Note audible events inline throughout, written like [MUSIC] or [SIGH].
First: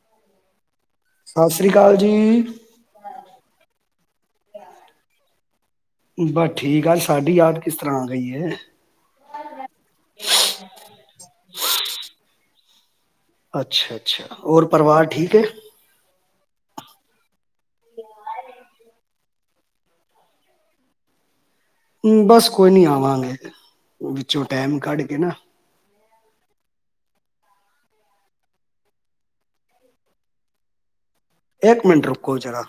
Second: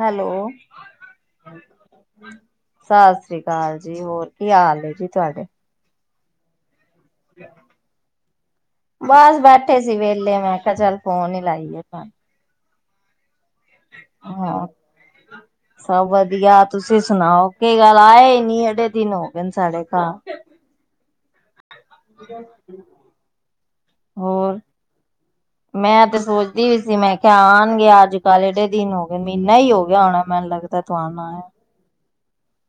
Hello. ਸਤਿ ਸ੍ਰੀ ਅਕਾਲ ਜੀ ਸਾ ਸ੍ਰੀ ਕਾਲ ਜੀ, ਹੋਰ ਕੀ ਹਾਲ ਏ ਜੀ ਤੁਹਾਡੇ? ਬਸ ਠੀਕ ਆ, ਸਾਡੀ ਯਾਦ ਕਿਸ ਤਰ੍ਹਾਂ ਆ ਗਈ ਏ। ਬਸ ਬੈਠੇ ਸੀ ਵੇਲੇ ਮੈਂ ਕਿਹਾ ਚੱਲ ਫੋਨ ਹੀ ਲਾਈਏ ਤੁਹਾਨ। ਅੱਛਾ ਅੱਛਾ, ਔਰ ਹਾਂ। ਪਰਿਵਾਰ ਠੀਕ ਏ? ਸਭ ਵਧੀਆ। ਤੁਸੀਂ ਸੁਣਾਓ? ਕੀ ਗੱਲ ਆਏ ਨੀ ਏਡੇ ਦਿਨ ਹੋ ਗਏ ਸਾਡੇ ਘਰ। ਬਸ ਕੋਈ ਨੀ ਆਵਾਂਗੇ, ਵਿੱਚੋਂ ਹੋਰ, ਟੈਮ ਕੱਢ ਕੇ ਨਾ। ਮੈਂ ਤੇ ਸੋਚਦੀ ਵੀ ਸੀ ਮੈਂ ਕਿਆ ਆਣਗੇ ਅੱਜ-ਕੱਲ੍ਹ, ਏਡੇ ਦਿਨ ਹੋ ਗਏ ਮਹੀਨਾ ਹੀ ਹੋ ਗਿਆ ਹੋਣੈ ਮੈਨੂੰ ਲੱਗਦਾ ਕਦੋਂ ਆਉਣਾ ਆ? - ਏਕ ਮਿੰਟ ਰੁਕੋ ਜ਼ਰਾ।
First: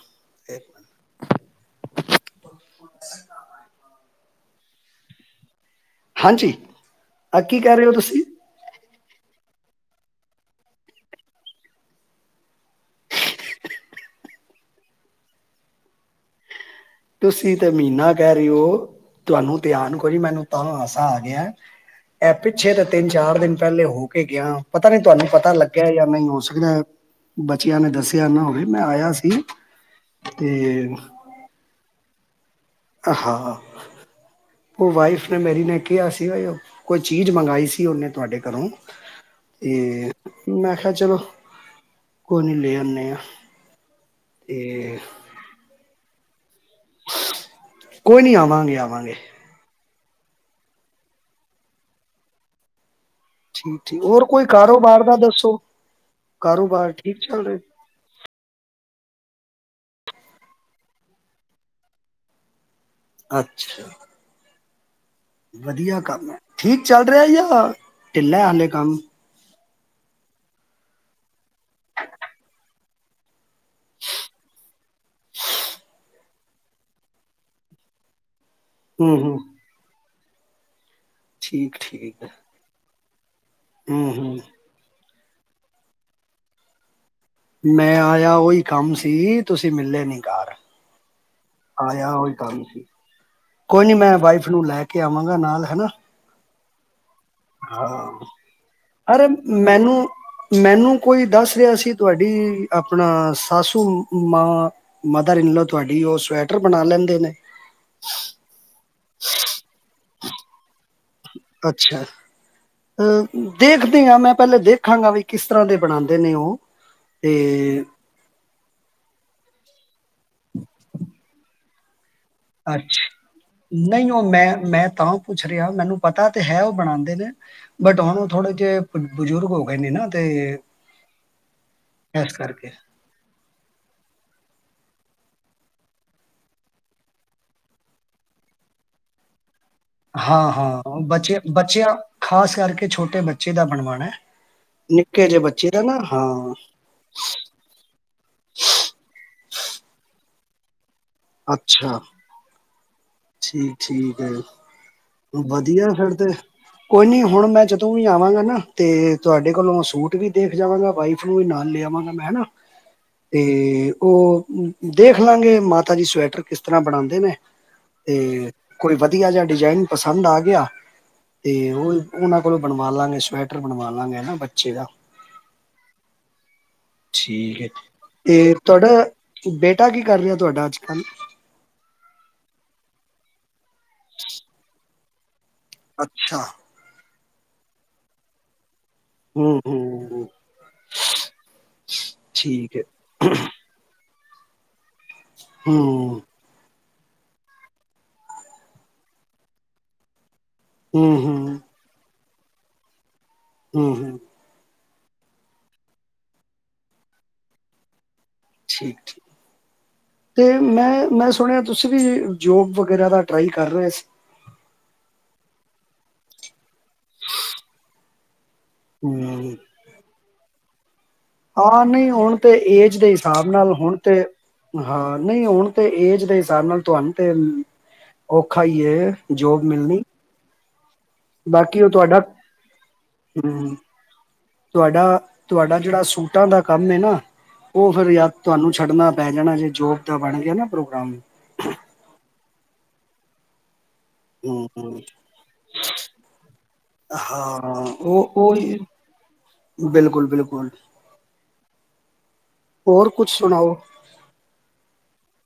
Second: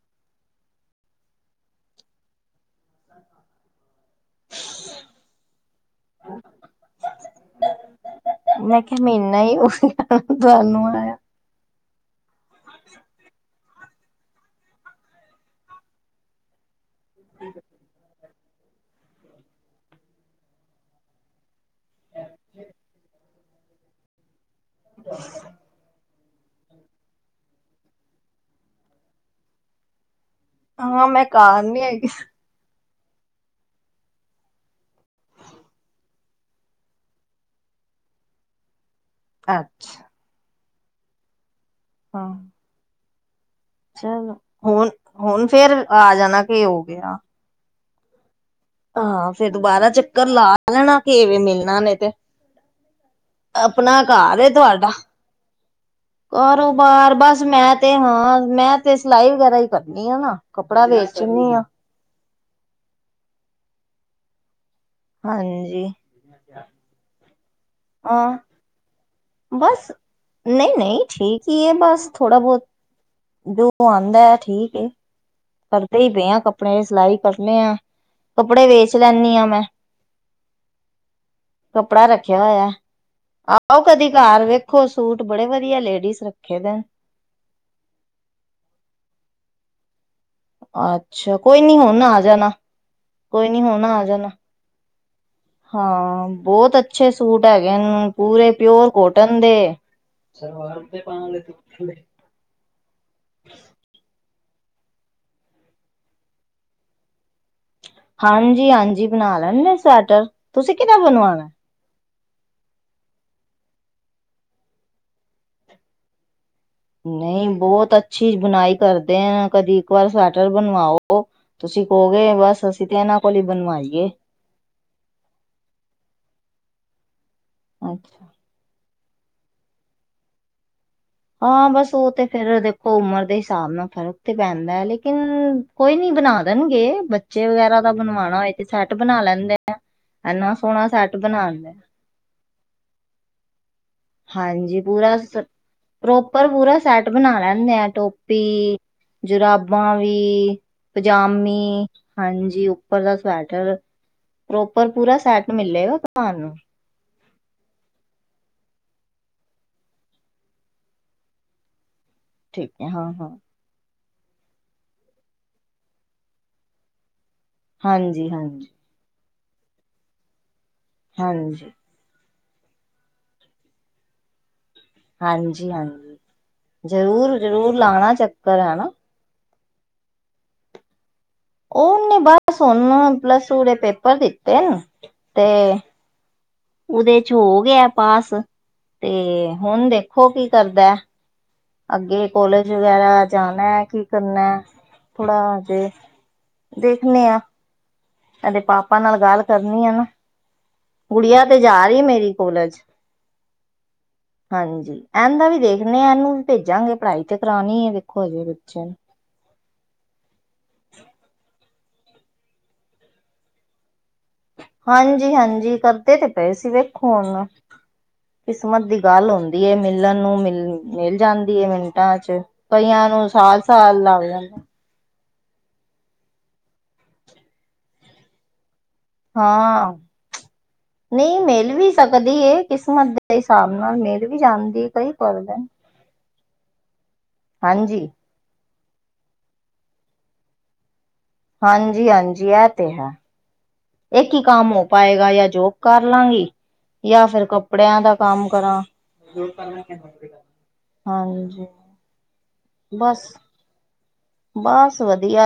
ਏਕ। [INAUDIBLE] ਹਾਂਜੀ, ਆ ਕੀ ਕੈ ਰੇ ਹੋ ਤੁਸੀਂ? ਮੈਂ ਕਿਹਾ ਮਹੀ ਈ ਹੋ ਗਿਆ ਤੁਹਾਨੂੰ ਆਇਆ ਨੂੰ। ਤੁਸੀਂ ਤੇ ਮਹੀਨਾ ਕਹਿ ਰਹੀ ਹੋ, ਤੁਹਾਨੂੰ ਧਿਆਨ ਕੋੋਈ ਜੀ ਮੈਨੂੰ ਤਾਂ ਹਾਸਾ ਆ ਗਿਆ। ਇਹ ਪਿੱਛੇ ਤਾਂ ਤਿੰਨ ਚਾਰ ਦਿਨ ਪਹਿਲੇ ਹੋ ਕੇ ਗਿਆ ਪਤਾ ਨਹੀਂੀ ਤੁਹਾਨੂੰ ਪਤਾ ਲੱਗਿਆ ਜਾਂ ਨਹੀਂ ਹੋ ਸਕਦਾ ਬੱਚਿਆਂ ਨੇ ਦੱਸਿਆ ਨਾ ਹੋਵੇ ਮੈਂ ਆਇਆ ਸੀ ਤੇ ਕਾਰ ਨੀ ਹੈਗੀ ਹਾਂ ਉਹ ਵਾਈਫ ਨੇ ਮੇਰੀ ਨੇ ਕਿਹਾ ਸੀ ਉਹ ਕੋਈ ਚੀਜ਼ ਮੰਗਵਾਈ ਸੀ ਉਹਨੇ ਤੁਹਾਡੇ ਘਰੋਂ ਤੇ ਅੱਛਾ ਮੈਂ ਕਿਹਾਿਆ ਚਲੋ ਹਾਂ। ਕੋਈ ਨੀ ਲੈ ਆਨੇ ਆ ਚਲੋ ਹੁਣ ਤੇ ਹੁਣ ਫੇਰ ਆ ਜਾਣਾ ਕਿ ਹੋ ਗਿਆ ਕੋਈ ਨੀ ਆਵਾਂਗੇ। ਆਵਾਂਗੇ ਹਾਂ ਫੇਰ ਦੁਬਾਰਾ ਚੱਕਰ ਲਾ ਲੈਣਾ ਕਿਵੇਂ ਮਿਲਣਾ ਨੇ ਤੇ ਠੀਕ ਆਪਣਾ ਠੀਕ ਹੋਰ ਕੋਈ ਘਰ ਤੁਹਾਡਾ ਕਾਰੋਬਾਰ ਦਾ ਦੱਸੋ ਕਾਰੋਬਾਰ ਠੀਕ ਬਸ ਚੱਲ ਮੈਂ ਰਿਹਾ ਤੇ ਹਾਂ ਮੈਂ ਤੇ ਸਿਲਾਈ ਵਗੈਰਾ ਹੀ ਕਰਨੀ ਆ ਨਾ ਕੱਪੜਾ ਵੇਚਦੀ ਆ। ਅੱਛਾ। ਹਾਂਜੀ ਵਧੀਆ ਕੰਮ ਹੈ, ਠੀਕ ਚੱਲ ਰਿਐ ਯਾ ਹਾਂ ਢਿੱਲਾ ਹਾਲੇ ਕੰਮ? ਬਸ ਨਹੀਂ ਨਹੀਂ ਠੀਕ ਹੀ ਏ ਬਸ ਥੋੜਾ ਬੌਤ ਜੋ ਆਂਦਾ ਠੀਕ ਏ। [INAUDIBLE] ਕਰਦੇ ਹੀ ਪਏ ਆਂ ਕੱਪੜੇਆਂ ਦੀ ਸਿਲਾਈ ਕਰਨੇ ਆ। ਕੱਪੜੇ ਵੇਚ ਸੀ ਹੂੰ ਲੈਂਣੀ ਹੂੰ ਆਂ ਮੈਂ। ਠੀਕ ਕੱਪੜਾ ਠੀਕ ਰੱਖਿਆ ਹੋਇਆ ਆਓ ਕਦੀ ਹੂੰ ਹੂੰ ਘਰ ਵੇਖ ਦੇਖੋ ਸੂਟ ਬੜੇ ਵਧੀਆ ਲੇਡੀਜ਼ ਰੱਖੇ ਦੇ ਨੇ ਮੈਂ ਆਇਆ ਉਹੀ ਕੰਮ ਸੀ ਤੁਸੀਂ ਮਿਲਲੇ ਨਹੀਂੀ ਅੱਛਾ ਕੋਈ ਨੀ ਹੁਣ ਆ ਉਹੀ ਜਾਣਾ ਕੰਮ ਸੀ ਕੋਈ ਨੀ ਹੋਣਾ ਨਹੀਂ ਆ ਮੈਂ ਜਾਣਾ ਵਾਈਫ ਨੂੰ ਲੈ ਕੇ ਆਵਾਂਗਾ ਨਾਲ ਹੈ ਨਾ ਹਾਂ ਬਹੁਤ ਅ ਅੱਛੇ ਸੂਟ ਹੈਗੇ ਹਾਂ ਪੂਰੇ ਪਿਓਰ ਅਰੇ ਕੋਟਨ ਦੇ ਮੈਨੂੰ ਮੈਨੂੰ ਕੋਈ ਦੱਸ ਰਿਹਾ ਸੀ ਤੁਹਾਡੀ ਆਪਣਾ ਸਾਸੂ ਮਾਂ ਮਦਰ ਇਨ ਲਾ ਤੁਹਾਡੀ ਉਹ ਸਵੈਟਰ ਬਣਾ ਲੈਂਦੇ ਨੇ ਹਾਂਜੀ ਹਾਂਜੀ ਬਣਾ ਲੈਂਦੇ ਸਵੈਟਰ ਤੁਸੀਂ ਕਿਹਦਾ ਬਣਵਾਣਾ ਅੱਛਾ ਅ ਦੇਖਦੇ ਹਾਂ ਮੈਂ ਪਹਿਲੇ ਦੇਖਾਂਗਾ ਵੀ ਕਿਸ ਤਰ੍ਹਾਂ ਦੇ ਬਣਾਉਂਦੇ ਨੇ ਉਹ ਨਹੀਂ ਤੇ ਬਹੁਤ ਅੱ ਅੱਛੀ ਬੁਣਾਈ ਕਰਦੇ ਹਨ ਕਦੀ ਇੱਕ ਵਾਰ ਸਵੈਟਰ ਬਣਵਾਓ ਤੁਸੀਂ ਕਹੋਗੇ ਬਸ ਅਸੀਂ ਤੇ ਅੱਛਾ ਇਹਨਾਂ ਕੋਲ ਹੀ ਬਣਵਾਈਏ ਨਹੀਂ ਉਹ ਮੈਂ ਮੈਂ ਤਾਂ ਪੁੱਛ ਰਿਹਾ ਮੈਨੂੰ ਪਤਾ ਤੇ ਹੈ ਉਹ ਬਣਾਉਂਦੇ ਨੇ ਬਟ ਅੱਛਾ ਹੁਣ ਥੋੜੇ ਜਿਹੇ ਬਜ਼ੁਰਗ ਹੋ ਗਏ ਨੇ ਨਾ ਤੇ ਹਾਂ ਬਸ ਉਹ ਤੇ ਇਸ ਫੇਰ ਕਰਕੇ ਦੇਖੋ ਉਮਰ ਦੇ ਹਿਸਾਬ ਨਾਲ ਫਰਕ ਤੇ ਪੈਂਦਾ ਹੈ ਲੇਕਿਨ ਕੋਈ ਨੀ ਬਣਾ ਦੇਣਗੇ ਬੱਚੇ ਵਗੈਰਾ ਦਾ ਬਣਵਾਉਣਾਏ ਸੈੱਟ ਬਣਾ ਲੈਂਦੇ ਆ ਹਾਂ ਹਾਂ ਬੱਚੇ ਬੱਚਿਆਂ ਖਾਸ ਕਰਕੇ ਛੋਟੇ ਬੱਚੇ ਦਾ ਬਣਵਾਉਣਾ ਹਾਂਜੀ ਪੂਰਾ ਨਿੱਕੇ ਜਿਹੇ ਬੱਚੇ ਦਾ ਨਾ ਪ੍ਰੋਪਰ ਹਾਂ ਪੂਰਾ ਸੈਟ ਬਣਾ ਲੈਂਦੇ ਆ ਟੋਪੀ ਜੁਰਾਬਾਂ ਵੀ ਪਜਾਮੀ ਅੱਛਾ ਹਾਂਜੀ ਉੱਪਰ ਦਾ ਠੀਕ ਠੀਕ ਹੈ ਜ ਪਰ ਪੂਰਾ ਸੈੱਟ ਮਿਲੇਗਾ ਤੁਹਾਨੂੰ ਕੋਈ ਨਹੀਂ ਹੁਣ ਮੈਂ ਜਦੋਂ ਵੀ ਆਵਾਂਗਾ ਨਾ ਤੇ ਤੁਹਾਡੇ ਕੋਲੋਂ ਸੂਟ ਵੀ ਦੇਖ ਜਾਵਾਂਗਾ ਵਾਈਫ ਨੂੰ ਵੀ ਨਾਲ ਲੈ ਆਵਾਂਗਾ ਮੈ ਨਾ ਠੀਕ ਹੈ ਹਾਂ ਹਾਂ ਇਹ ਉਹ ਦੇਖ ਲਾਂਗੇ ਮਾਤਾ ਜੀ ਸਵੈਟਰ ਕਿਸ ਤਰ੍ਹਾਂ ਬਣਾਉਂਦੇ ਨੇ ਤੇ ਹਾਂਜੀ ਹਾਂਜੀ ਕੋਈ ਵਧੀਆ ਜਿਹਾ ਡਿਜ਼ਾਇਨ ਪਸੰਦ ਆ ਗਿਆ ਅਤੇ ਹਾਂਜੀ ਉਹ ਉਹਨਾਂ ਕੋਲੋਂ ਬਣਵਾ ਲਾਂਗੇ ਸਵੈਟਰ ਬਣਵਾ ਲਾਂਗੇ ਹਨਾ ਬੱਚੇ ਦਾ ਹਾਂਜੀ ਹਾਂਜੀ ਜ਼ਰੂਰ ਠੀਕ ਹੈ ਜ਼ਰੂਰ ਲਾਉਣਾ ਤੇ ਚੱਕਰ ਤੁਹਾਡਾ ਹੈਨਾ ਬੇਟਾ ਕੀ ਕਰ ਰਿਹਾ ਤੁਹਾਡਾ ਅੱਜ ਕੱਲ੍ਹ ਉਹ ਨ ਬਸ ਹੁਣ ਪਲੱਸ ਟੂ ਦੇ ਪੇਪਰ ਦਿੱਤੇ ਨੇ ਤੇ ਅੱਛਾ ਉਹਦੇ ਚ ਹੋ ਗਿਆ ਪਾਸ ਤੇ ਹੂੰ ਹੁਣ ਹੂੰ ਦੇਖੋ ਕੀ ਕਰਦਾ ਅੱਗੇ ਕੋਲੇਜ ਠੀਕ ਹੈ ਵਗੈਰਾ ਜਾਣਾ ਕੀ ਕਰਨਾ ਥੋੜਾ ਜੇ, ਹੂੰ ਦੇਖਣੇ ਹਾਂ। ਇਹਦੇ ਪਾਪਾ ਨਾਲ ਗੱਲ ਕਰਨੀ ਆ ਨਾ, ਹੂੰ ਗੁੜੀਆਂ ਹੂੰ ਤੇ ਜਾ ਰਹੀ ਮੇਰੀ ਕਾਲਜ। ਹੂੰ-ਹੂੰ, ਹਾਂਜੀ ਇਹਨ ਦਾ ਵੀ ਦੇਖਣੇ, ਇਹਨੂੰ ਵੀ ਭੇਜਾਂਗੇ ਪੜ੍ਹਾਈ ਤੇ ਕਰਾਉਣੀ ਹੈ ਦੇਖੋ ਹਜੇ। ਬੱਚੇ ਨੂੰ ਠੀਕ ਠੀਕ, ਤੇ ਮੈਂ ਮੈਂ ਸੁਣਿਆ ਤੁਸੀਂ ਵੀ ਜੋਬ ਵਗੈਰਾ ਦਾ ਟਰਾਈ ਕਰ ਰਹੇ ਸੀ। ਹਾਂਜੀ ਹਾਂਜੀ, ਕਰਦੇ ਤੇ ਪਏ ਸੀ ਵੇਖੋ ਹੁਣ। ਕਿਸਮਤ ਦੀ ਗੱਲ ਹੂੰ ਹੁੰਦੀ ਹੈ ਮਿਲਣ ਨੂੰ ਮਿਲ ਮਿਲ ਜਾਂਦੀ, ਹਾਂ ਨਹੀਂ ਮਿੰਟਾਂ ਹੁਣ ਚ ਤੇ ਏਜ ਕਈਆਂ ਦੇ ਨੂੰ ਹਿਸਾਬ ਸਾਲ ਨਾਲ ਹੁਣ ਸਾਲ ਲੱਗ ਤੇ ਜਾਂਦਾ। ਹਾਂ ਨਹੀਂ ਹੁਣ ਤੇ ਏਜ ਦੇ ਹਿਸਾਬ ਨਾਲ ਤੁਹਾਨੂੰ ਤੇ ਔਖਾ ਹੀ ਜੋਬ ਹਾਂ ਮਿਲਣੀ, ਨਹੀਂ ਮਿਲ ਬਾਕੀ ਉਹ ਵੀ ਤੁਹਾਡਾ ਸਕਦੀ ਹੈ, ਕਿਸਮਤ ਦੇ ਹਿਸਾਬ ਹੂੰ ਨਾਲ ਮਿਲ ਵੀ ਜਾਂਦੀ ਹੈ ਕਈ ਕਰਦੇ ਨੇ ਆ ਜਿਹੜਾ ਸੂਟ ਸੂਟਾਂ ਦਾ ਕੰਮ ਨਾ ਉਹ ਹਾਂਜੀ ਫਿਰ ਯਾਰ ਤੁਹਾਨੂੰ ਛੱਡਣਾ ਪੈ ਜਾਣਾ ਜੇ ਜੋਬ ਦਾ ਬਣ ਗਿਆ ਨਾ ਪ੍ਰੋਗਰਾਮ, ਹਾਂਜੀ-ਹਾਂਜੀ ਇਹ ਤੇ ਹੈ। ਇਕ ਹੀ ਹੂੰ ਕੰਮ ਹੋ ਹੂੰ ਪਾਏਗਾ, ਜਾ ਜੋਬ ਕਰ ਲਵਾਂਗੀ। ਜਾਂ ਫਿਰ ਹਾਂ ਕੱਪੜਿਆਂ ਦਾ ਉਹ ਕੰਮ ਉਹੀ ਕਰਾਂ। ਬਿਲਕੁਲ ਬਿਲਕੁਲ ਹਾਂਜੀ, ਹੋਰ ਬਸ ਕੁਛ ਸੁਣਾਓ? ਬਸ ਵਧੀਆ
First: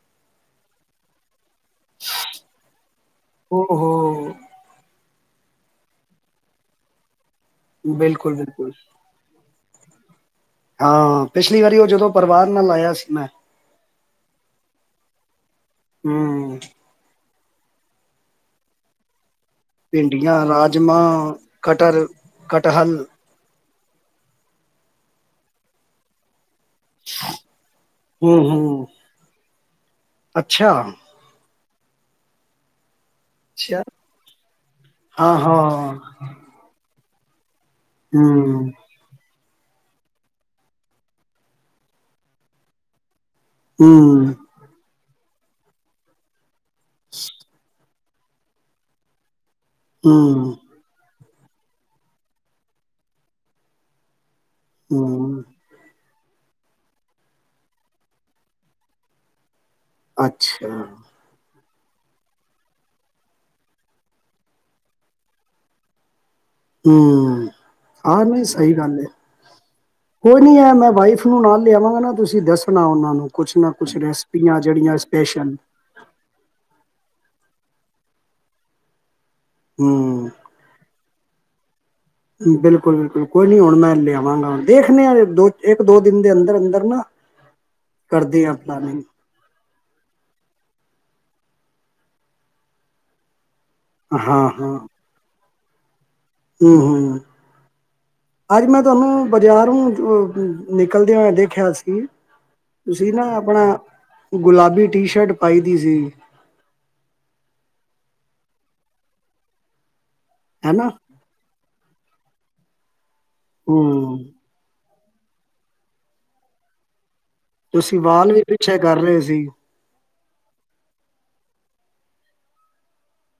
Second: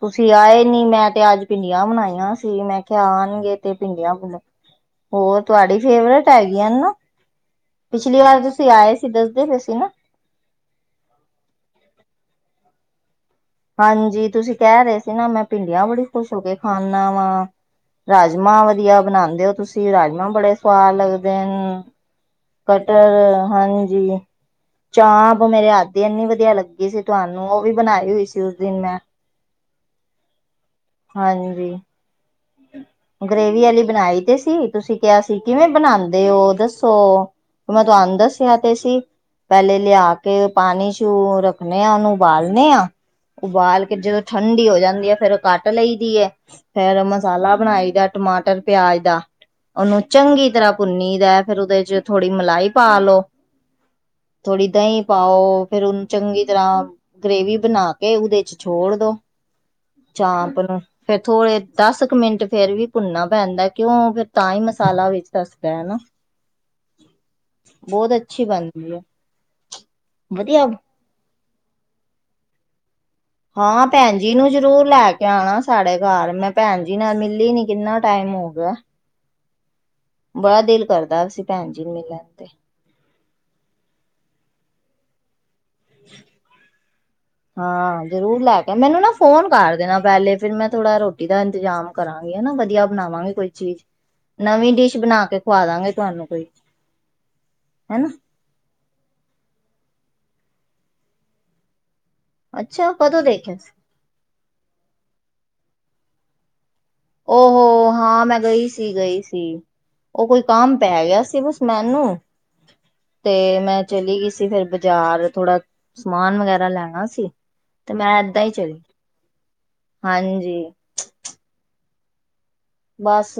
ਤੁਸੀਂ ਆਏ ਨੀ ਮੈਂ ਤੇ ਅੱਜ, ਭਿੰਡੀਆਂ ਬਣਾਈਆਂ ਸੀ, ਮੈਂ ਕਿਹਾ ਆਣਗੇ ਓ ਤੇ ਭਿੰਡੀਆਂ। ਹੋ ਹੋਰ ਤੁਹਾਡੀ ਫੇਵਰੇਟ ਹੈਗੀ ਨਾ, ਪਿਛਲੀ ਬਿਲਕੁਲ ਵਾਰ ਤੁਸੀਂ ਬਿਲਕੁਲ ਆਏ। ਦੱਸਦੇ ਰਹੇ ਸੀ ਨਾ, ਹਾਂ ਪਿਛਲੀ ਵਾਰੀ ਉਹ ਜਦੋਂ ਪਰਿਵਾਰ ਨਾਲ ਆਇਆ ਸੀ ਮੈਂ, ਹਾਂਜੀ ਤੁਸੀਂ ਕਹਿ ਰਹੇ ਸੀ, ਨਾ ਮੈਂ ਭਿੰਡੀਆਂ ਬੜੀ ਖੁਸ਼ ਹੋ ਕੇ ਹੂੰ ਖਾਣ ਖਾਦਾਂ ਰਾਜਮਾਂ ਵਧੀਆ ਬਣਾਦੇ ਹੋ ਤੁਸੀਂ, ਅ ਰਾਜਮਾਂ ਭਿੰਡੀਆਂ ਬੜੇ ਸਵਾਦ ਰਾਜਮਾਂ ਲੱਗਦੇ ਨੇ ਕਟਰ ਕਟਹਲ ਹਾਂਜੀ, ਚਾਂਪ ਮੇਰੇ ਹੱਥ ਦੀ ਇੰਨੀ ਵਧੀਆ ਲੱਗਦੀ ਸੀ ਤੁਹਾਨੂੰ, ਉਹ ਵੀ ਬਣਾਈ ਹੋਈ ਸੀ। ਹੂੰ ਹੂੰ [INAUDIBLE] ਅੱਛਾ, ਹਾਂਜੀ, ਗ੍ਰੇਵੀ ਅੱਛਾ ਵਾਲੀ ਬਣਾਈ ਤੇ ਸੀ ਤੁਸੀਂ ਕਿਹਾ ਹਾਂ ਸੀ ਕਿਵੇਂ ਹਾਂ ਬਣਾਉਂਦੇ ਹੋ ਦੱਸੋ। ਮੈਂ ਤੁਹਾਨੂੰ ਦੱਸਿਆ ਹੂੰ ਤੇ ਸੀ। ਪਹਿਲੇ ਲਿਆ ਕੇ ਪਾਣੀ ਚ ਰੱਖਣੇ ਆ, ਉਹਨੂੰ ਉਬਾਲਣੇ ਆ। ਉਬਾਲ ਕੇ ਜਦੋਂ ਹੂੰ ਠੰਡੀ ਹੋ ਜਾਂਦੀ ਹੈ, ਫੇਰ ਉਹ ਕੱਟ ਲਈ ਦੀ ਹੈ ਫੇਰ ਮਸਾਲਾ ਬਣਾਈ ਦਾ ਟਮਾਟਰ, ਪਿਆਜ ਦਾ, ਉਹਨੂੰ ਚੰਗੀ ਹੂੰ ਤਰ੍ਹਾਂ ਭੁੰਨੀ ਦਾ ਫੇਰ ਉਹਦੇ ਚ ਥੋੜ੍ਹੀ ਮਲਾਈ ਪਾਲੋੋ। ਥੋੜ੍ਹੀ ਦਹੀਂ ਹੂੰ ਪਾਓ ਫਿਰ, ਚੰਗੀ ਤਰ੍ਹਾਂ ਗਰੇੇਵੀ ਬਣਾ ਕੇ ਉਹਦੇ ਚ ਛੋੜ ਦੋ, ਚਾਂਪ ਅੱਛਾ ਨੂੰ ਫੇਰ ਥੋੜੇ ਦੱਸ, ਇੱਕ ਮਿੰਟ ਫੇਰ ਵੀ ਭੁੰਨਨਾ ਪੈਂਦਾ ਕਿਉਂ ਫਿਰ ਤਾਂ ਹੀ ਮਸਾਲਾ ਵਿੱਚ ਦੱਸਦਾ ਹੈ। ਹੂੰ, ਬਹੁਤ ਆਹ ਅੱਛੀ ਨਹੀਂ ਸਹੀ ਬਣਦੀ ਹੈ ਗੱਲ ਕੋਈ ਨੀ ਵਧੀਆ ਆ, ਮੈਂ ਵਾਈਫ- ਉਸ ਨੂੰ ਨਾਲ ਲਿਆਵਾਂਗੇ, ਨਾ ਤੁਸੀਂ ਦੱਸਣਾ ਉਹਨਾਂ ਨੂੰ ਕੁਛ ਨਾ ਹਾਂ ਕੁਛ ਭੈਣ ਜੀ ਨੂੰ ਰੈਸਪੀਆਂ ਜਰੂਰ ਜਿਹੜੀਆਂ ਲੈ ਕੇ ਸਪੈਸ਼ਲ ਆਉਣਾ ਸਾਡੇ ਘਰ ਮੈਂ, ਭੈਣ ਜੀ ਨਾਲ ਮਿਲੀ ਨੀ ਕਿੰਨਾ ਟਾਈਮ ਹੋ ਗਿਆ। ਹੂੰ, ਬੜਾ ਦਿਲ ਕਰਦਾ ਸੀ ਭੈਣ ਜੀ ਮਿਲਣ ਤੇ ਬਿਲਕੁਲ -ਬਿਲਕੁਲ ਕੋਈ ਨੀ ਹੁਣ ਮੈਂ ਲਿਆਵਾਂਗਾ, ਦੇਖਣੇ ਹਾਂ ਦੋ ਇੱਕ ਦੋ ਦਿਨ ਦੇ ਅੰਦਰ- ਅੰਦਰ ਨਾ ਹਾਂ ਜ਼ਰੂਰ ਕਰਦੀ ਹ ਲੈ ਕੇ ਮੈਨੂੰ ਪਲਾਨਿੰਗ ਨਾ ਫੋਨ ਕਰ ਦੇਣਾ, ਪਹਿਲੇ ਫੇਰ ਮੈਂ ਥੋੜਾ ਰੋਟੀ ਦਾ ਇੰਤਜ਼ਾਮ ਕਰਾਂਗੀ ਹਨਾ ਵਧੀਆ ਬਣਾਵਾਂਗੀ ਕੋਈ ਚੀਜ਼। ਹਾਂ ਨਵੀਂ ਡਿਸ਼ ਬਣਾ ਕੇ ਖਵਾ ਦਾਂਗੇ, ਤੁਹਾਨੂੰ ਕੋਈ ਹੂੰ-ਹੂੰ, ਹਨਾ ਅੱਜ ਮੈਂ ਤੁਹਾਨੂੰ ਬਜ਼ਾਰੋਂ ਨਿਕਲਦੇ ਹੋਏ ਦੇਖਿਆ ਸੀ। ਅੱਛਾ ਤੁਸੀਂ ਕਦੋਂ ਨਾ ਦੇਖਿਆ ਆਪਣਾ ਸੀ? ਗੁਲਾਬੀ ਟੀ ਸ਼ਰਟ ਪਾਈ ਦੀ ਸੀ ਉਹ ਹਾਂ ਮੈਂ ਗਈ ਸੀ, ਗਈ ਸੀ ਉਹ ਕੋਈ ਕੰਮ ਹੈਨਾ ਪੈ ਗਿਆ ਸੀ ਬ ਮੈਨੂੰ ਤੇ ਮੈਂ ਹੂੰ ਚਲੀ ਗਈ ਸੀ ਫਿਰ ਬਾਜ਼ਾਰ ਥੋੜਾ ਸਮਾਨ ਵਗੈਰਾ ਲੈਣਾ ਸੀ ਤੇ ਤੁਸੀਂ ਮੈਂ ਵਾਲ ਵੀ ਏਦਾਂ ਹੀ ਪਿੱਛੇ ਚਲੀ ਕਰ ਰਹੇ ਸੀ। ਹਾਂਜੀ, ਬਸ,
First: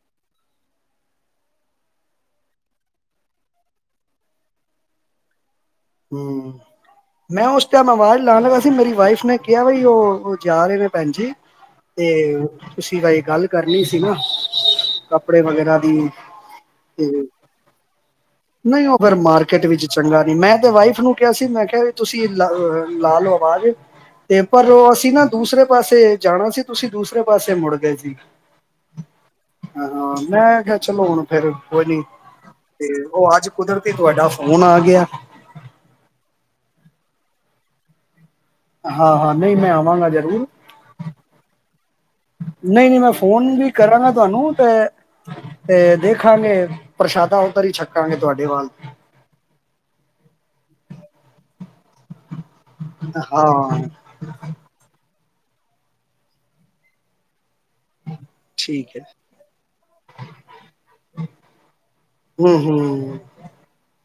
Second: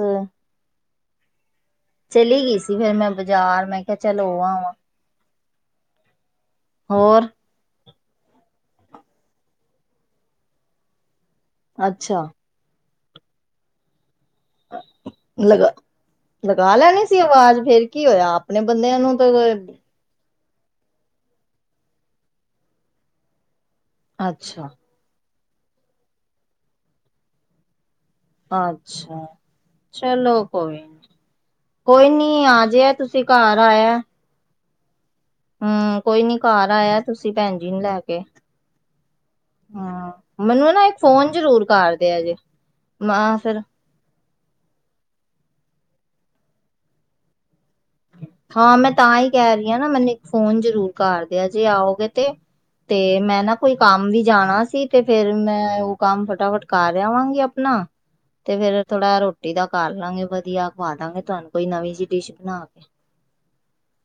ਚਲੀ ਗਈ ਸੀ ਫੇਰ ਮੈਂ ਬਾਜ਼ਾਰ ਮੈਂ ਕਿਹਾ ਚੱਲ ਉਹ ਆਵਾਂ, ਹਮ ਹੋਰ ਮੈਂ ਉਸ ਟਾਈਮ ਆਵਾਜ ਲਾਣ ਲੱਗਾ ਸੀ, ਮੇਰੀ ਵਾਈਫ ਨੇ ਕਿਹਾ ਬਈ ਉਹ ਜਾ ਰਹੇ ਨੇ ਭੈਣ ਜੀ। ਅੱਛਾ ਤੇ ਤੁਸੀਂ ਵਾਈ ਗੱਲ ਕਰਨੀ ਸੀ ਨਾ, [UNINTELLIGIBLE] ਕੱਪੜੇ ਲਗਾ ਵਗੈਰਾ ਦੀ ਲਗਾ ਲੈਣੀ ਸੀ, ਤੇ ਆਵਾਜ਼ ਫੇਰ ਕੀ ਹੋਇਆ, ਆਪਣੇ ਨਹੀਂ ਬੰਦਿਆਂ ਉਹ ਫਿਰ ਨੂੰ ਤਾਂ ਮਾਰਕੀਟ ਵਿੱਚ ਚੰਗਾ ਨੀ ਮੈਂ ਤੇ ਵਾਈਫ ਨੂੰ ਕਿਹਾ ਸੀ, ਮੈਂ ਕਿਹਾ ਵੀ ਤੁਸੀਂ ਲਾ ਲਓ ਆਵਾਜ਼ ਤੇ ਅੱਛਾ ਪਰ ਉਹ ਅਸੀਂ ਨਾ ਦੂਸਰੇ ਪਾਸੇ ਜਾਣਾ ਸੀ, ਤੁਸੀਂ ਦੂਸਰੇ ਪਾਸੇ ਮੁੜ ਗਏ ਸੀ। ਅੱਛਾ, ਹਾਂ ਚਲੋ ਮੈਂ ਕਿਹਾ ਕੋਈ ਨੀ ਚਲੋ, ਹੁਣ ਫੇਰ ਕੋਈ ਨੀ ਆ ਜਾਇਆ ਤੇ ਤੁਸੀਂ ਉਹ ਅੱਜ ਘਰ ਕੁਦਰਤੀ ਤੁਹਾਡਾ ਹੁਣ ਆ ਗਿਆ। ਹੂੰ ਕੋਈ ਨੀ ਘਰ ਆਇਆ, ਤੁਸੀਂ ਭੈਣ ਜੀ ਨੂੰ ਲੈ ਕੇ, ਹਾਂ ਹਾਂ ਨਹੀਂ ਮੈਂ ਆਵਾਂਗਾ ਹੂੰ, ਜ਼ਰੂਰ ਮੈਨੂੰ ਨਾ ਇੱਕ ਫੋਨ ਜ਼ਰੂਰ ਕਰਦੇ ਆ ਜੇ, ਨਹੀਂ-ਨਹੀਂ ਮੈਂ ਫੋਨ ਵੀ, ਕਰਾਂਗਾ ਤੁਹਾਨੂੰ ਤੇ ਤੇ ਦੇਖਾਂਗੇ, ਪ੍ਰਸ਼ਾਦਾ ਘਰ ਹੀ ਛ ਹਾਂ ਮੈਂ ਤਾਂ ਹੀ ਕਹਿ ਰਹੀ, ਹਾਂ ਨਾ ਮੈਨੂੰ ਇੱਕ ਫੋਨ ਜ਼ਰੂਰ ਕਰਦੇ, ਆ ਜੇ ਆਓਗੇ ਤੇ। ਤੇ ਮੈਂ ਨਾ ਕੋਈ ਹਾਂ ਕੰਮ ਵੀ ਜਾਣਾ ਸੀ। ਤੇ ਫੇਰ ਮੈਂ ਉਹ ਕੰਮ ਫਟਾਫਟ ਕਰ ਰਿਹਾ ਵਾਂਗੀ ਆਪਣਾ, ਤੇ ਫੇਰ ਠੀਕ ਹੈ ਥੋੜਾ ਰੋਟੀ ਦਾ ਕਰ ਲਾਂਗੇ, ਵਧੀਆ ਖਵਾ ਦਾਂਗੇ, ਤੁਹਾਨੂੰ ਕੋਈ ਨਵੀਂ ਜਿਹੀ ਡਿਸ਼ ਹੂੰ ਬਣਾ ਕੇ। ਹੂੰ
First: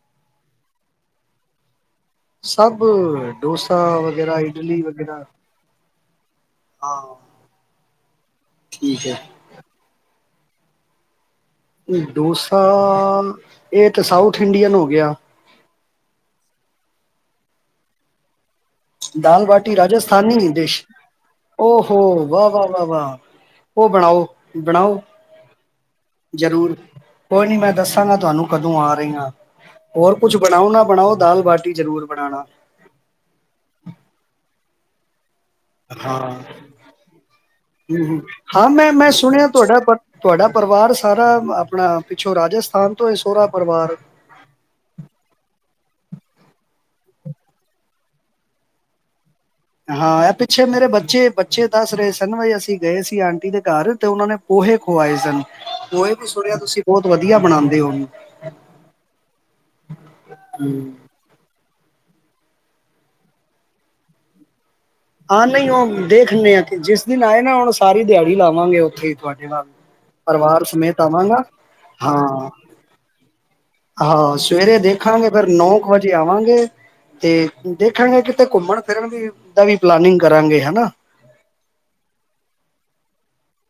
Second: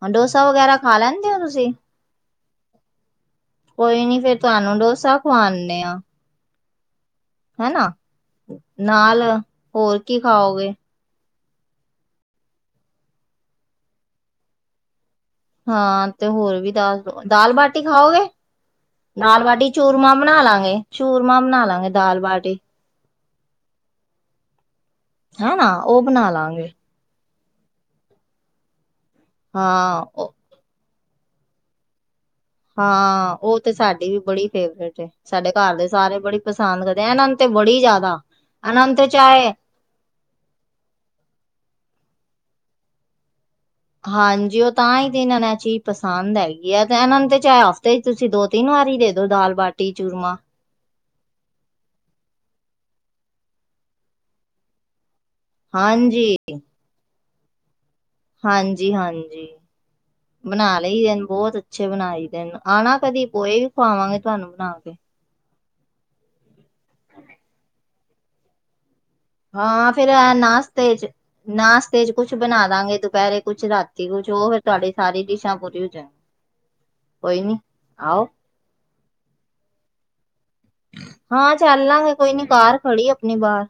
ਹੁਣ ਡੋਸਾ ਵਗੈਰਾ ਖਾ ਲੈਂਦੇ ਹੋ ਤੁਸੀਂ? ਸਭ ਡੋਸਾ ਕੋਈ ਨੀ ਫੇਰ ਵਗੈਰਾ ਤੁਹਾਨੂੰ ਇਡਲੀ ਡੋਸਾ ਵਗੈਰਾ ਖਵਾਦੇ ਆ। ਹਾਂ, ਹਨਾ, ਠੀਕ ਨਾਲ ਹੋਰ ਕੀ ਖਾਓਗੇ। ਡੂਸਾ ਇਹ ਤੇ ਸਾਊਥ ਇੰਡੀਅਨ ਹੋ ਗਿਆ। ਹਾਂ ਤੇ ਹੋਰ ਵੀ ਦੱਸ ਦਾਲ ਬਾਟੀ ਖਾਓਗੇ? ਦਾਲ ਬਾਟੀ ਚੂਰਮਾ ਬਣਾ ਲਾਂਗੇ, ਚੂਰਮਾ ਬਣਾ ਲਾਂਗੇ ਓਹੋ ਦਾਲ ਵਾਹ ਬਾਟੀ। ਵਾਹ ਉਹ ਬਣਾਓ-ਬਣਾਓ ਹਨਾ ਉਹ ਬਣਾ ਲਾਂਗੇ ਜ਼ਰੂਰ ਕੋਈ ਨੀ ਮੈਂ ਦੱਸਾਂਗਾ ਤੁਹਾਨੂੰ ਕਦੋਂ ਆ, ਰਹੀ ਹਾਂ ਹਾਂ ਹੋਰ ਉਹ ਕੁੱਛ ਬਣਾਓ ਨਾ ਬਣਾਓ, ਦਾਲ ਬਾਟੀ ਜਰੂਰ ਬਣਾਉਣਾ। ਹਾਂ ਉਹ ਤੇ ਸਾਡੀ ਵੀ ਬੜੀ ਫੇਵਰੇਟ ਹੈ। ਸਾਡੇ ਘਰ ਦੇ ਹਾਂ ਸਾਰੇ ਬੜੀ ਹਮ ਪਸੰਦ ਕਰਦੇ, ਐਨਾ ਨੁੰ ਤੇ ਬੜੀ ਜ਼ਿਆਦਾ ਹਮ ਹਾਂ ਐਨਾ ਮੈਂ ਨੁੰ ਤਾ ਮੈਂ ਸੁਣਿਆ ਚਾਹੇ, ਤੁਹਾਡਾ ਪਰ ਤੁਹਾਡਾ ਪਰਿਵਾਰ ਸਾਰਾ ਆਪਣਾ ਪਿੱਛੋਂ ਰਾਜਸਥਾਨ ਤੋਂ ਸੋਹਰਾ ਪਰਿਵਾਰ ਹਾਂਜੀ ਉਹ ਤਾਂ ਹੀ ਤੇ ਇਹਨਾਂ ਨੇ ਇਹ ਚੀਜ਼ ਪਸੰਦ ਹੈਗੀ ਆ, ਤੇ ਇਹਨਾਂ ਨੂੰ ਤੇ ਚਾਹੇ ਹਫ਼ਤੇ ਚ ਤੁਸੀਂ ਦੋ ਤਿੰਨ ਵਾਰੀ ਦੇ ਦੋ ਦਾਲ-ਬਾਟ, ਹਾਂ, ਪਿੱਛੇ ਮੇਰੇ ਬੱਚੇ-ਬੱਚੇ ਦੱਸ ਰਹੇ ਸਨ, ਅਸੀਂ ਗਏ ਸੀ ਆਂਟੀ ਦੇ ਘਰ ਤੇ ਉਹਨਾਂ ਨੇ ਪੋਹੇ ਖੁਵਾਏ ਸਨ। ਪੋਏ ਵੀ ਹਾਂਜੀ ਸੁਣਿਆ ਤੁਸੀਂ ਬੋਤ ਵਦੀਆ ਬਣਾਂਦੇ ਓ। ਹਾਂਜੀ, ਹਾਂਜੀ ਬਣਾ ਲਈ ਏ ਬੋਤ ਅੱਛੇ ਬਣਾਈ ਦਾਏ, ਆਣਾ ਕਦੀ ਪੋਏ ਵੀ ਖਵਾਵਾਂ ਗੇ ਤੁਆਨੂੰ ਬਣਾ ਕੇ। ਹਾਂ ਨਈ ਓ ਦੇਖਨੇ ਆ, ਕਿ ਜਿਸ ਦਿਨ ਆਏ ਨਾ ਹੁਣ ਸਾਰੀ ਦਿਹਾੜੀ ਲਾਵਾਂਗੇ ਓਥੇ ਇੱਕ ਵਾਰ। ਹਾਂ, ਫੇਰ ਐ ਨਾਸਤੇ ਚ ਨਾਸਤੇ ਚ, ਕੁਛ ਹਾਂ ਬਨਾਂ ਦਾਂਗੇ ਦੁਪਹਿਰੇ ਕੁਛ ਰਾਤੀ ਕੁਛ ਹਾਂ, ਉਹ ਫੇਰ ਸਵੇਰੇ ਤੁਹਾਡੀ ਸਾਰੀ ਦੇਖਾਂਗੇ ਫੇਰ ਡਿਸ਼ਾਂ ਨੌ ਪੂਰੀ ਹੋ ਕ ਜਾਣ ਵਜੇ ਆਵਾਂਗੇ ਕੋਈ ਤੇ, ਨੀ ਦੇਖਾਂਗੇ ਆਓ ਕਿ ਤੇ ਘੁੰਮਣ ਫਿਰਨ ਦੀ, ਦਾ ਵੀ ਪਲਾਨਿੰਗ ਕਰਾਂਗੇ ਹਨਾ। ਹਾਂ, ਚਾਲਾ ਲਾਂਗੇ ਕੋਈ ਨੀ ਕਾਰ ਖੜੀ ਅਪਨੀ ਬ੍ਹਾਰ।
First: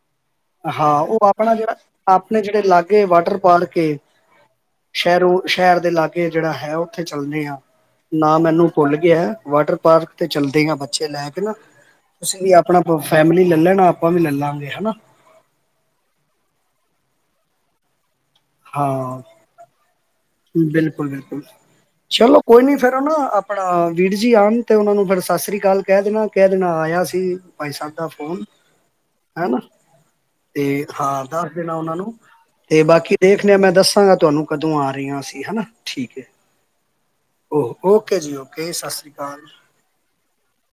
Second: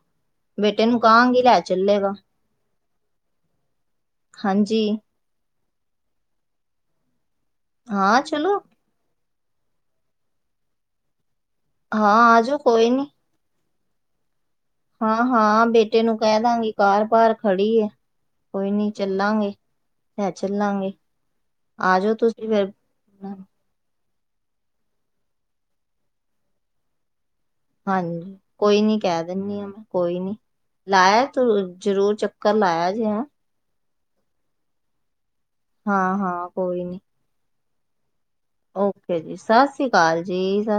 ਹਾਂ, ਓ ਆਪਣਾ ਜੇੜਾ, ਆਪਣੇ ਜੇੜੇ ਲਾਗੇ ਵਾਟਰ ਪਾਰਕ ਏ ਹਾਂਜੀ। ਸ਼ਰ ਸ਼ਹਿਰ ਦੇ ਲਾਗੇ ਜਿਹੜਾ ਹੈ, ਉੱਥੇ ਚੱਲਣੇ ਆ ਹਾਂ ਨਾ ਚਲੋ ਮੈਨੂੰ ਖੁੱਲ ਗਿਆ ਨਾ ਵਾਟਰ ਪਾਰਕ ਤੇ ਚੱਲਦੇ ਆ, ਬੱਚੇ ਲੈ ਕੇ ਨਾ, ਹਾਂ ਤੁਸੀਂ ਵੀ ਆਜੋ ਆਪਣਾ ਕੋਈ ਨੀ ਫੈਮਿਲੀ ਲੈ ਲੈਣਾ ਆਪਾਂ ਵੀ ਲੈ ਲਾਂਗੇ ਹਨਾ। ਹਾਂ, ਹਾਂ ਬੇਟੇ ਨੂੰ ਕੈ ਦਾਂਗੀ ਕਾਰ ਬਾਹਰ ਖੜੀ ਏ। ਕੋਈ ਨੀ ਹਾਂ। ਚੱਲਾਂਗੇ। ਲੈ ਚੱਲਾਂਗੇ ਬਿਲਕੁਲ, ਬਿਲਕੁਲ ਆ ਜਾਓ ਚਲੋ ਤੁਸੀਂ ਕੋਈ ਫਿਰ ਨੀ ਫੇਰ ਓਨਾ ਆਪਾ ਆਂ, ਵੀਰ ਜੀ, ਆਣ ਤੇ ਓਨਾਂ ਨੂੰ ਫੇਰ ਸਤਿ ਸ੍ਰੀ ਅਕਾਲ ਕਹਿ ਦੇਨਾ, ਕਹਿ ਦੇਨਾ ਆਇਆ ਸੀ। ਭਾਈ ਸਾਹਿਬ ਦਾ ਹਾਂਜੀ, ਫੋਨ ਕੋਈ ਨੀ ਕਹਿ ਦਿੰਨੀ ਹਨਾ ਆ ਮੈਂ, ਕੋਈ ਨੀ। ਤੇ ਹਾਂ ਲਾਇਆ ਤੂੰ ਦੱਸ ਦੇਨਾ ਓਨਾਂ ਨੂੰ, ਜ਼ਰੂਰ ਚੱਕਰ ਤੇ ਲਾਇਆ ਜੇ ਬਾਕੀ ਹੈਂ ਦੇਖ ਯਾ ਮੈਂ ਦੱਸਾਂਗਾ ਤੁਹਾਨੂੰ ਕਦੋਂ ਆ ਰਹੇ ਆਂ ਅਸੀ ਹਨਾ। ਹਾਂ, ਠੀਕ ਹੈ। ਹਾਂ ਕੋਈ ਨੀ। ਓ, ਓਕੇ ਜੀ ਓਕੇ। ਸਤਿ ਸ਼੍ਰੀ ਓਕੇ ਜੀ, ਅਕਾਲ। ਸਤਿ ਸ੍ਰੀ ਅਕਾਲ ਜੀ ਸਸ